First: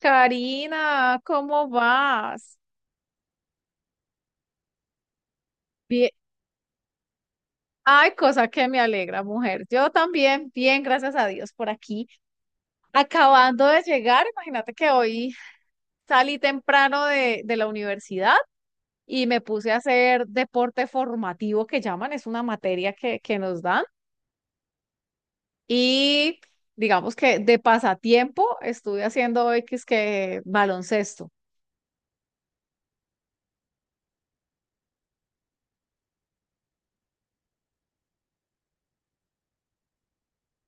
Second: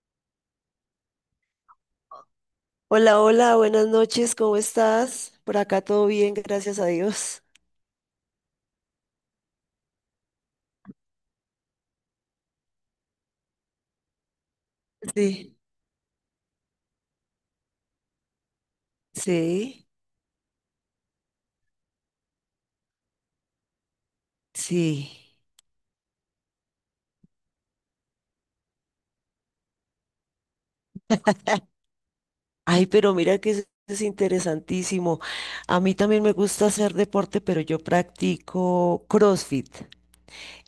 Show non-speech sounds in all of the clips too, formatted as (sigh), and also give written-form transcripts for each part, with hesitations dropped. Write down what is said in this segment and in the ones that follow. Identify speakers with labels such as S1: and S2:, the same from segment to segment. S1: Karina, ¿cómo vas?
S2: Hola, hola, buenas noches, ¿cómo estás? Por acá todo
S1: Bien.
S2: bien, gracias a Dios.
S1: Ay, cosa que me alegra, mujer. Yo también, bien, gracias a Dios, por aquí. Acabando de llegar, imagínate que hoy
S2: Sí,
S1: salí temprano de la universidad y me puse a
S2: sí,
S1: hacer deporte formativo que llaman, es una materia que nos dan.
S2: sí.
S1: Y digamos que de pasatiempo estuve haciendo hoy que es que baloncesto,
S2: Ay, pero mira que es interesantísimo. A mí también me gusta hacer deporte, pero yo practico CrossFit.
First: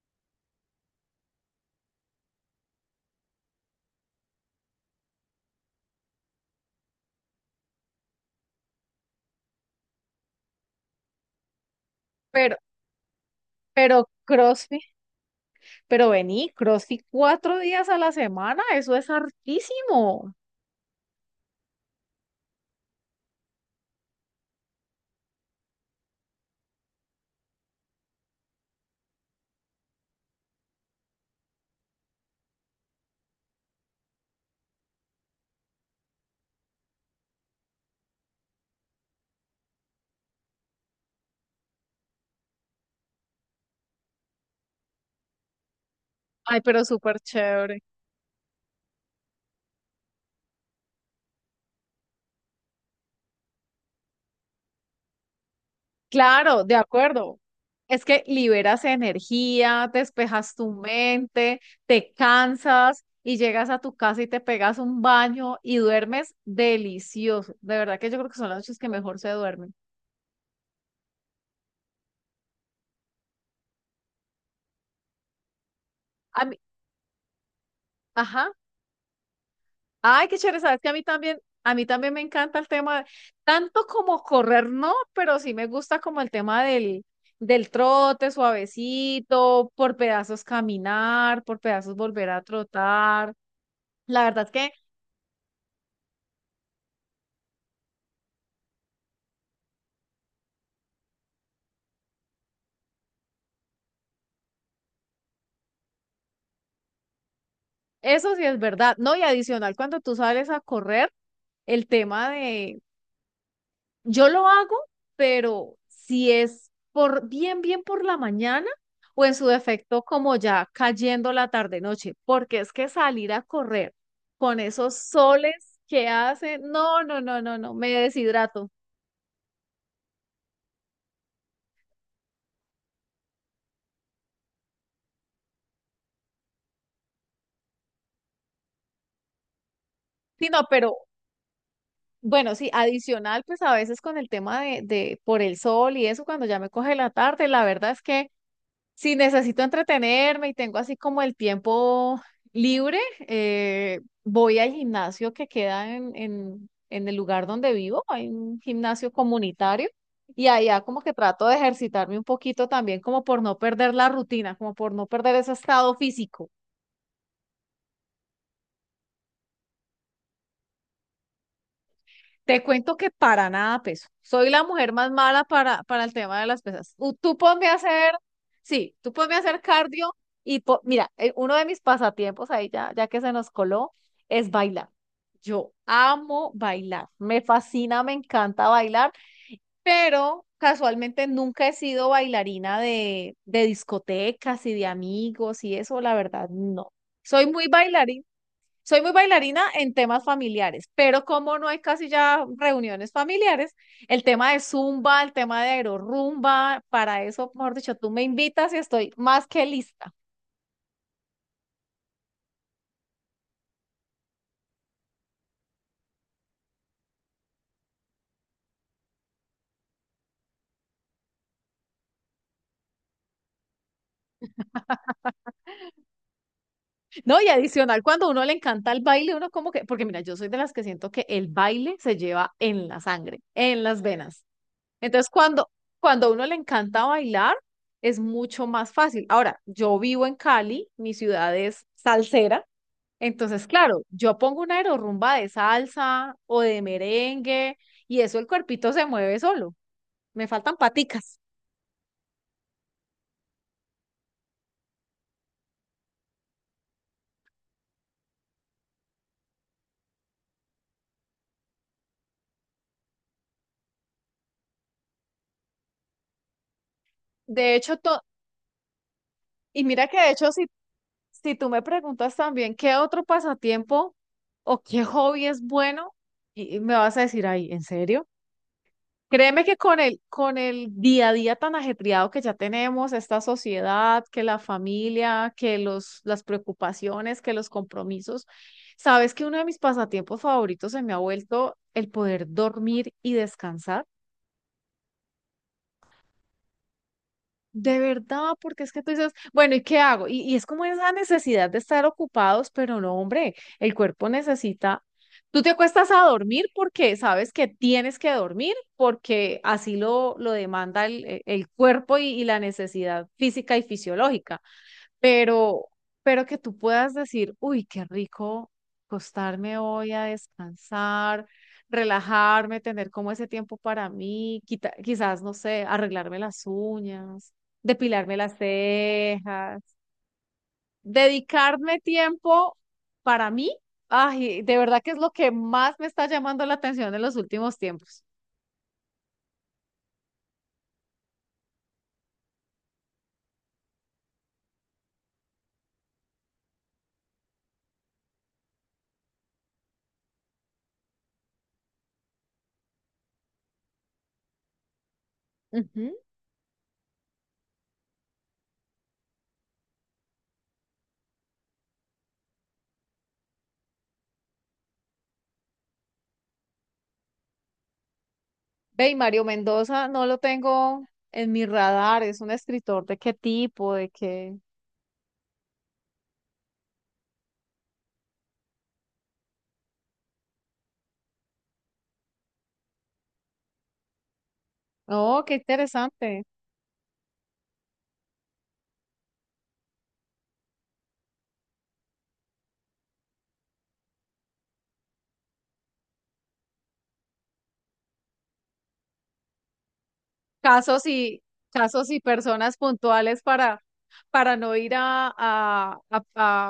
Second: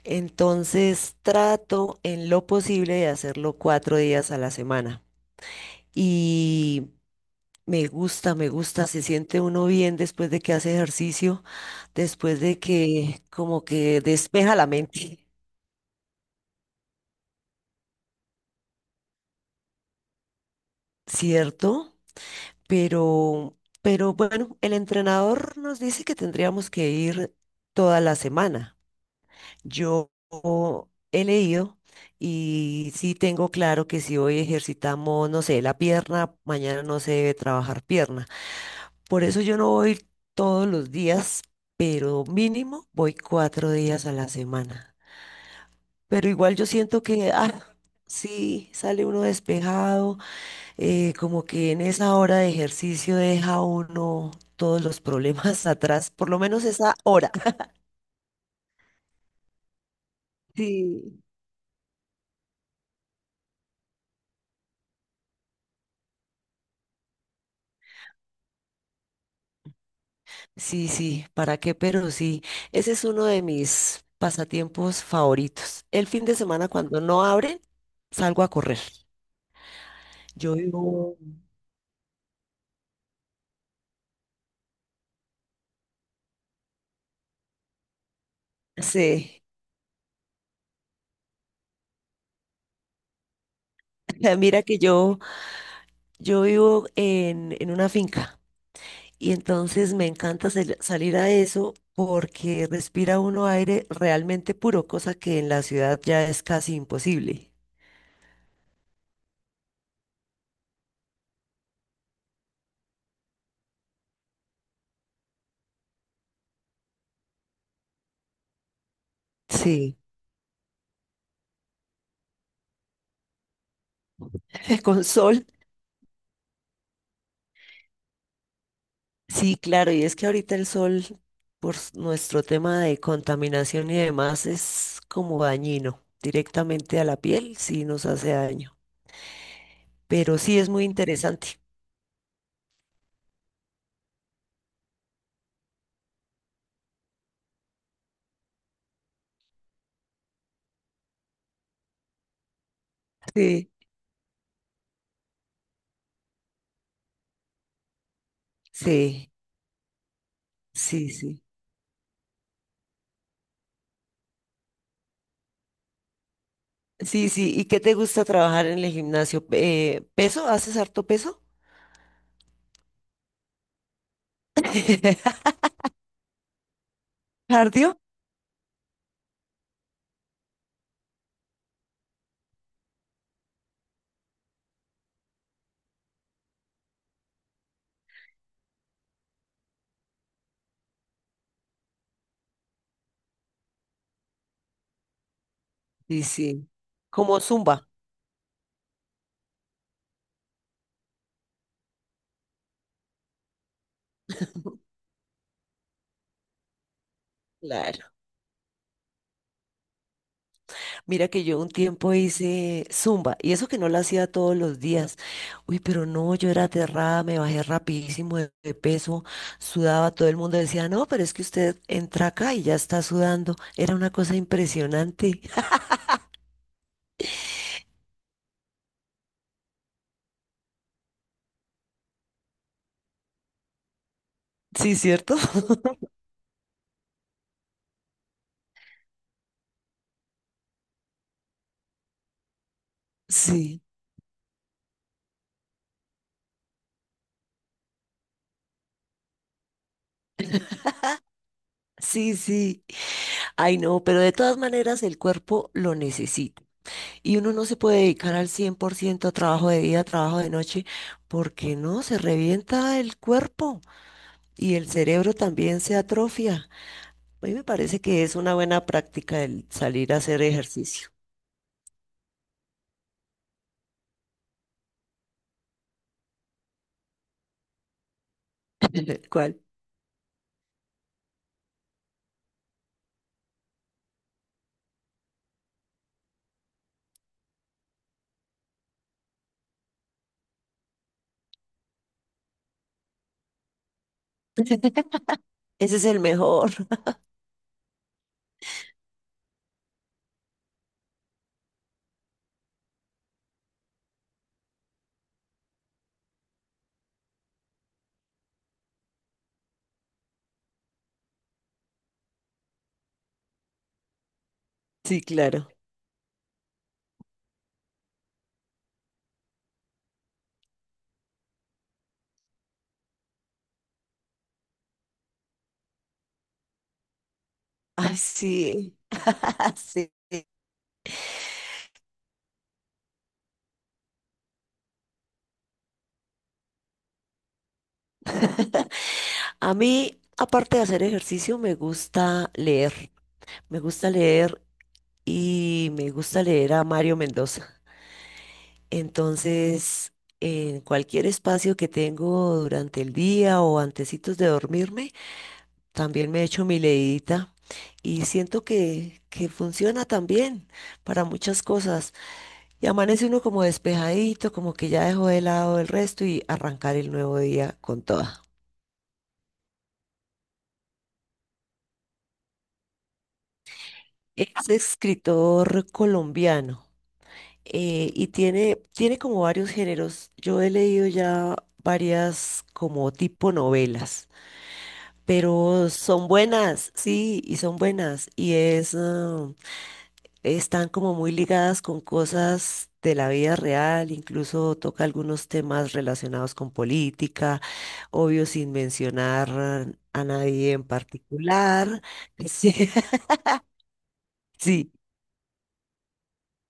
S2: Entonces trato en lo posible de hacerlo cuatro días a la semana. Y me gusta, se siente uno bien después de que hace ejercicio, después
S1: pero,
S2: de que como que
S1: pero
S2: despeja la
S1: CrossFit.
S2: mente.
S1: Pero vení, CrossFit cuatro días a la semana, eso es hartísimo.
S2: Cierto, pero, pero bueno, el entrenador nos dice que tendríamos que ir toda la semana. Yo he leído y sí tengo claro que si hoy ejercitamos, no sé, la pierna, mañana no se debe trabajar pierna. Por eso yo no voy todos los días, pero mínimo voy cuatro días a la semana. Pero igual
S1: Ay,
S2: yo
S1: pero
S2: siento
S1: súper
S2: que,
S1: chévere.
S2: sí, sale uno despejado, como que en esa hora de ejercicio deja uno todos los problemas (laughs) atrás, por lo
S1: Claro,
S2: menos
S1: de
S2: esa hora.
S1: acuerdo. Es que liberas energía, despejas tu
S2: Sí.
S1: mente, te cansas y llegas a tu casa y te pegas un baño y duermes delicioso. De verdad que yo creo que son las noches que mejor se duermen.
S2: Sí, sí, ¿para qué? Pero sí, ese es uno de mis pasatiempos favoritos. El fin de
S1: A mí,
S2: semana cuando no abren, salgo a
S1: ajá.
S2: correr.
S1: Ay, qué
S2: Yo
S1: chévere, sabes que
S2: vivo,
S1: a mí también me encanta el tema, tanto como correr, no, pero sí me gusta como el tema del trote
S2: sí.
S1: suavecito, por pedazos caminar, por pedazos volver a trotar. La
S2: (laughs)
S1: verdad es
S2: mira
S1: que
S2: que yo, yo vivo en una finca. Y entonces me encanta salir a eso porque respira uno aire realmente puro, cosa que en la ciudad ya es casi imposible.
S1: eso sí es verdad, ¿no? Y adicional, cuando tú sales a correr, el tema de yo lo hago, pero si es por bien, bien por la mañana o en su
S2: Sí,
S1: defecto como ya cayendo la tarde-noche, porque es que salir a correr con
S2: (laughs)
S1: esos
S2: con sol.
S1: soles que hacen, no, no, no, no, no, me deshidrato.
S2: Sí, claro, y es que ahorita el sol, nuestro tema de contaminación y demás, es como dañino directamente a la piel, sí nos hace daño. Pero
S1: Sí,
S2: sí
S1: no,
S2: es muy
S1: pero
S2: interesante.
S1: bueno, sí, adicional, pues a veces con el tema de por el sol y eso, cuando ya me coge la tarde, la verdad es que si necesito entretenerme y tengo así como el tiempo libre,
S2: Sí,
S1: voy al gimnasio que queda en el lugar donde vivo. Hay un gimnasio
S2: sí,
S1: comunitario y allá como
S2: sí,
S1: que
S2: sí.
S1: trato de ejercitarme un poquito también como por no perder la rutina, como por no perder ese estado físico.
S2: Sí, sí. ¿Y qué te gusta trabajar en el gimnasio? ¿Peso? ¿Haces harto peso?
S1: Te cuento que para nada peso. Soy la mujer más
S2: (laughs)
S1: mala para el tema de las pesas. Tú ponme a
S2: ¿Cardio?
S1: hacer, sí, tú ponme a hacer cardio y po- mira, uno de mis pasatiempos ahí ya, ya que se nos coló es bailar. Yo amo bailar, me fascina, me encanta bailar, pero casualmente nunca he sido bailarina de discotecas y de amigos y eso, la
S2: Sí,
S1: verdad,
S2: sí.
S1: no.
S2: Como
S1: Soy muy
S2: zumba.
S1: bailarina soy muy bailarina en temas familiares, pero como no hay casi ya reuniones familiares, el tema de zumba, el tema de aerorumba, para eso, mejor dicho, tú
S2: Claro.
S1: me invitas y estoy más que lista.
S2: Mira que yo un tiempo hice zumba y eso que no lo hacía todos los días. Uy, pero no, yo era aterrada, me bajé rapidísimo de peso, sudaba, todo el mundo decía, no, pero es que usted entra acá y ya está sudando. Era una cosa impresionante.
S1: No, y adicional, cuando a uno le encanta el baile, uno como que, porque mira, yo soy de las que siento que el baile se lleva en la sangre, en las venas.
S2: Sí,
S1: Entonces,
S2: ¿cierto?
S1: cuando,
S2: (laughs)
S1: cuando a uno le encanta bailar, es mucho más fácil. Ahora, yo vivo en Cali, mi ciudad es salsera. Entonces,
S2: Sí,
S1: claro, yo pongo una aerorrumba de salsa o de merengue y eso el cuerpito se mueve solo. Me faltan paticas.
S2: sí, sí. Ay, no, pero de todas maneras el cuerpo lo necesita. Y uno no se puede dedicar al 100% a trabajo de día, a trabajo de noche, porque no, se revienta el cuerpo y el cerebro también se atrofia. A mí me
S1: De hecho,
S2: parece
S1: to-
S2: que es una buena práctica el
S1: y mira
S2: salir a
S1: que de
S2: hacer
S1: hecho, si,
S2: ejercicio.
S1: si tú me preguntas también qué otro pasatiempo o qué hobby es bueno, y me vas a decir, ay, ¿en serio?
S2: (laughs) ¿Cuál?
S1: Créeme que con el día a día tan ajetreado que ya tenemos, esta sociedad, que la familia, que los, las preocupaciones, que los compromisos, sabes que uno de mis pasatiempos favoritos se me ha vuelto el poder dormir y descansar.
S2: Ese es el mejor. (laughs)
S1: De verdad, porque es que tú dices, bueno, ¿y qué hago? Y es como esa necesidad de estar ocupados, pero no, hombre, el cuerpo necesita, tú te acuestas a dormir porque sabes que tienes que dormir, porque así lo demanda el cuerpo y la necesidad física y fisiológica
S2: Sí, claro.
S1: pero, pero que tú puedas decir, uy, qué rico acostarme hoy a descansar, relajarme, tener como ese tiempo para mí, quita- quizás, no sé, arreglarme las uñas,
S2: Ay,
S1: depilarme las
S2: sí. (laughs)
S1: cejas,
S2: Sí.
S1: dedicarme tiempo para mí, ay, de verdad que es lo que más me está llamando la atención en los últimos tiempos.
S2: A mí, aparte de hacer ejercicio, me gusta leer. Me gusta leer y me gusta leer a Mario Mendoza. Entonces, en cualquier espacio que tengo durante el día o antecitos de dormirme,
S1: Ujú.
S2: también me echo mi leidita y siento que funciona también para muchas cosas. Y amanece uno como despejadito, como que ya dejó de lado el resto y arrancar el nuevo día con toda.
S1: Ve, y Mario Mendoza no lo tengo en mi radar, es un escritor de qué tipo, de qué.
S2: Es escritor colombiano, y tiene como varios géneros. Yo he leído ya varias como tipo novelas.
S1: Oh, qué
S2: Pero son
S1: interesante.
S2: buenas, sí, y son buenas, y están como muy ligadas con cosas de la vida real, incluso toca algunos temas relacionados con política, obvio sin mencionar a nadie en
S1: Casos y
S2: particular.
S1: casos y
S2: (laughs)
S1: personas
S2: Sí,
S1: puntuales para no
S2: sí,
S1: ir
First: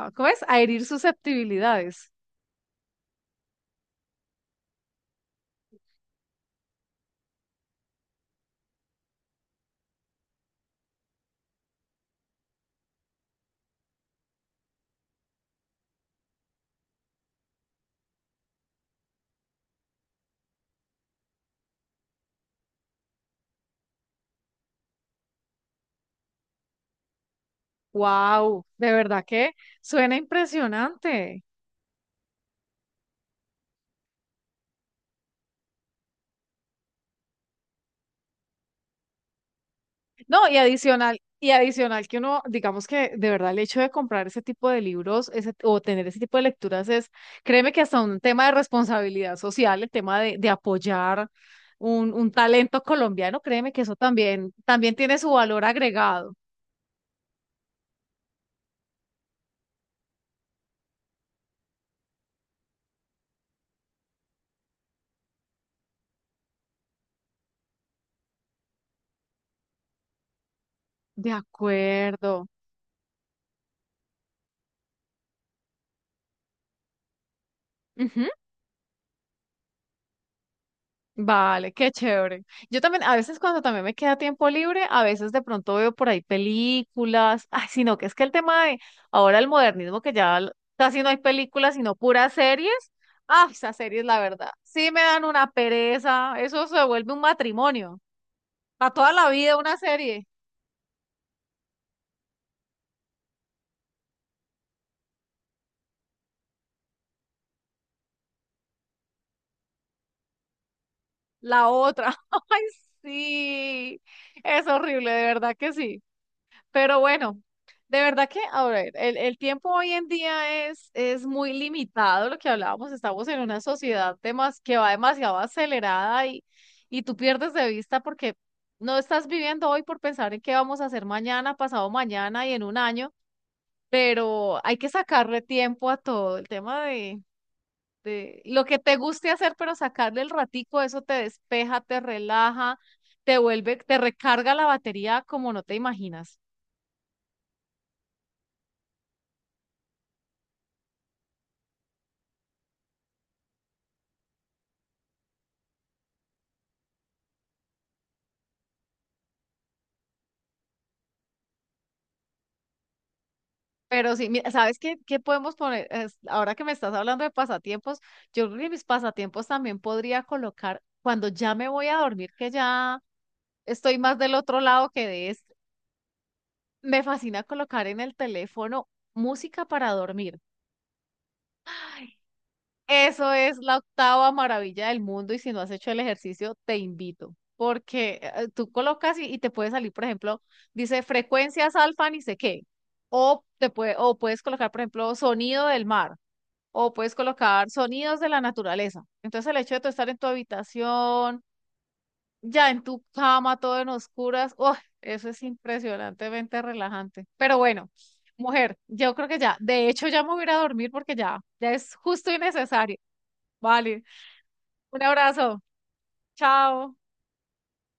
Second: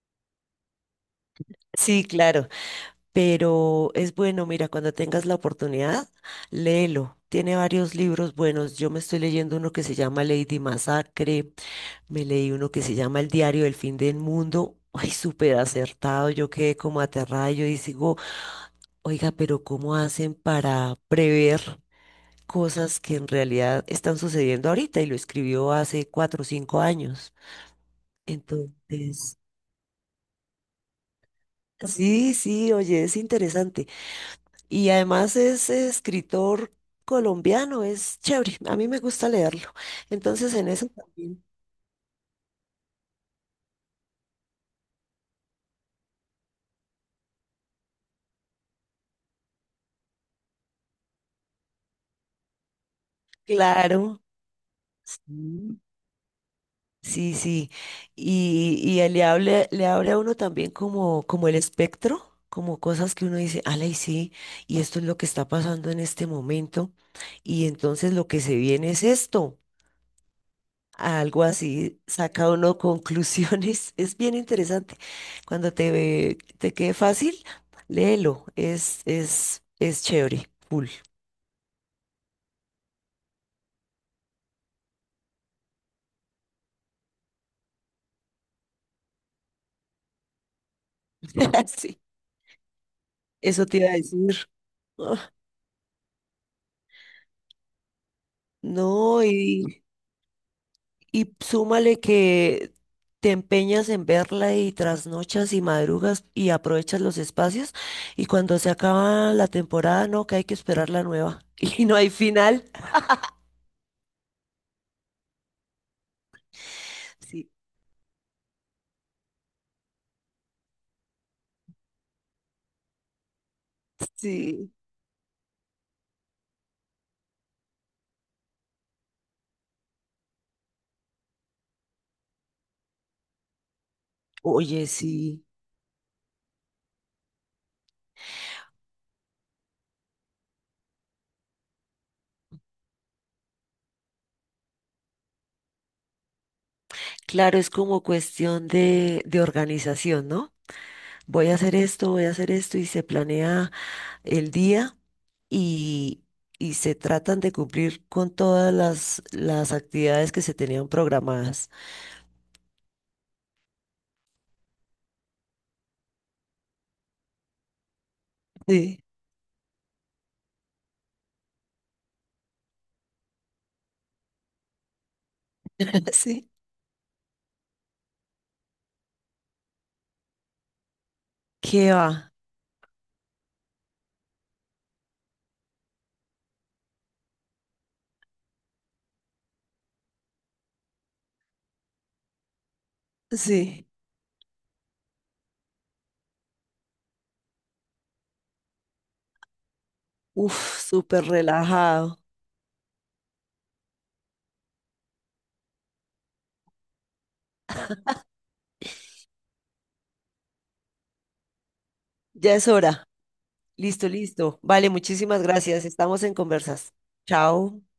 S1: a- ¿cómo es? A herir
S2: sí,
S1: susceptibilidades.
S2: claro. Pero es bueno, mira, cuando tengas la oportunidad, léelo. Tiene varios libros buenos. Yo me estoy leyendo uno que se llama Lady Masacre. Me leí uno que se llama El diario del fin del mundo. Ay, súper acertado. Yo quedé como aterrada. Yo digo, oiga, pero ¿cómo hacen para prever cosas que en realidad están sucediendo ahorita? Y lo escribió hace cuatro o cinco años.
S1: Wow, de verdad
S2: Entonces,
S1: que suena impresionante.
S2: sí, sí, oye, es interesante. Y además es escritor colombiano, es chévere. A mí me gusta leerlo.
S1: No,
S2: Entonces, en eso también,
S1: y adicional que uno, digamos que de verdad el hecho de comprar ese tipo de libros ese- o tener ese tipo de lecturas es, créeme que hasta un tema de responsabilidad social, el tema de apoyar un talento colombiano, créeme que eso
S2: claro.
S1: también, también tiene su valor
S2: Sí,
S1: agregado.
S2: sí, sí. Y él le abre a uno también como, como el espectro, como cosas que uno dice, ala, y sí, y esto es lo que está pasando en este momento. Y entonces lo que se viene es esto.
S1: De
S2: Algo así,
S1: acuerdo.
S2: saca uno conclusiones. (laughs) Es bien interesante. Cuando te quede fácil,
S1: Ujú.
S2: léelo. Es chévere, full.
S1: Vale, qué chévere. Yo también, a veces cuando también me queda tiempo libre, a veces de pronto veo por ahí películas. Ay, sino que es que el tema de ahora el modernismo, que ya l- casi no hay
S2: (laughs)
S1: películas, sino
S2: Sí,
S1: puras series. Ah,
S2: eso
S1: esas
S2: te iba a
S1: series, la
S2: decir.
S1: verdad, sí me dan
S2: Ah,
S1: una pereza. Eso se vuelve un matrimonio. Para toda
S2: no,
S1: la vida una serie,
S2: y súmale que te empeñas en verla y trasnochas y madrugas y aprovechas los espacios. Y cuando se acaba la temporada, no, que hay que esperar la nueva. (laughs)
S1: la
S2: Y no hay
S1: otra. (laughs) Ay,
S2: final. (laughs)
S1: sí. Es horrible, de verdad que sí. Pero bueno,
S2: Sí,
S1: de verdad que, a ver, el tiempo hoy en día es muy limitado, lo que hablábamos, estamos en una sociedad demas-
S2: sí.
S1: que va demasiado acelerada y tú pierdes de vista porque no estás viviendo hoy por pensar en qué vamos a hacer mañana, pasado mañana y en un año, pero hay
S2: Oye,
S1: que sacarle
S2: sí.
S1: tiempo a todo, el tema de lo que te guste hacer, pero sacarle el ratico, eso te despeja, te relaja, te vuelve, te recarga la batería como no te imaginas.
S2: Claro, es como cuestión de organización, ¿no? Voy a hacer esto, voy a hacer esto y se planea el día y, y se tratan de cumplir con todas las actividades que se tenían programadas.
S1: Pero sí, mira, ¿sabes qué, qué podemos poner? Es- ahora que me estás hablando de pasatiempos, yo creo que mis
S2: Sí,
S1: pasatiempos también podría colocar cuando ya me voy a dormir, que ya estoy más del otro lado que de este.
S2: (laughs) sí.
S1: Me fascina colocar en el teléfono música para dormir.
S2: ¿Qué va?
S1: Eso es la octava maravilla del mundo y si no has hecho el ejercicio, te invito, porque tú colocas y te puede salir, por ejemplo, dice frecuencias alfa ni sé qué, o te
S2: Sí,
S1: puede, o puedes colocar, por ejemplo, sonido del mar o puedes colocar sonidos de la naturaleza. Entonces el hecho de tú estar en tu
S2: uf, súper
S1: habitación,
S2: relajado.
S1: ya en tu cama, todo en oscuras, ¡oh! Eso es impresionantemente relajante. Pero bueno, mujer, yo creo que ya, de hecho ya me voy a ir a dormir porque ya, ya es justo y
S2: Ya es
S1: necesario.
S2: hora.
S1: Vale,
S2: Listo, listo. Vale,
S1: un
S2: muchísimas
S1: abrazo,
S2: gracias. Estamos en conversas.
S1: chao.
S2: Chao.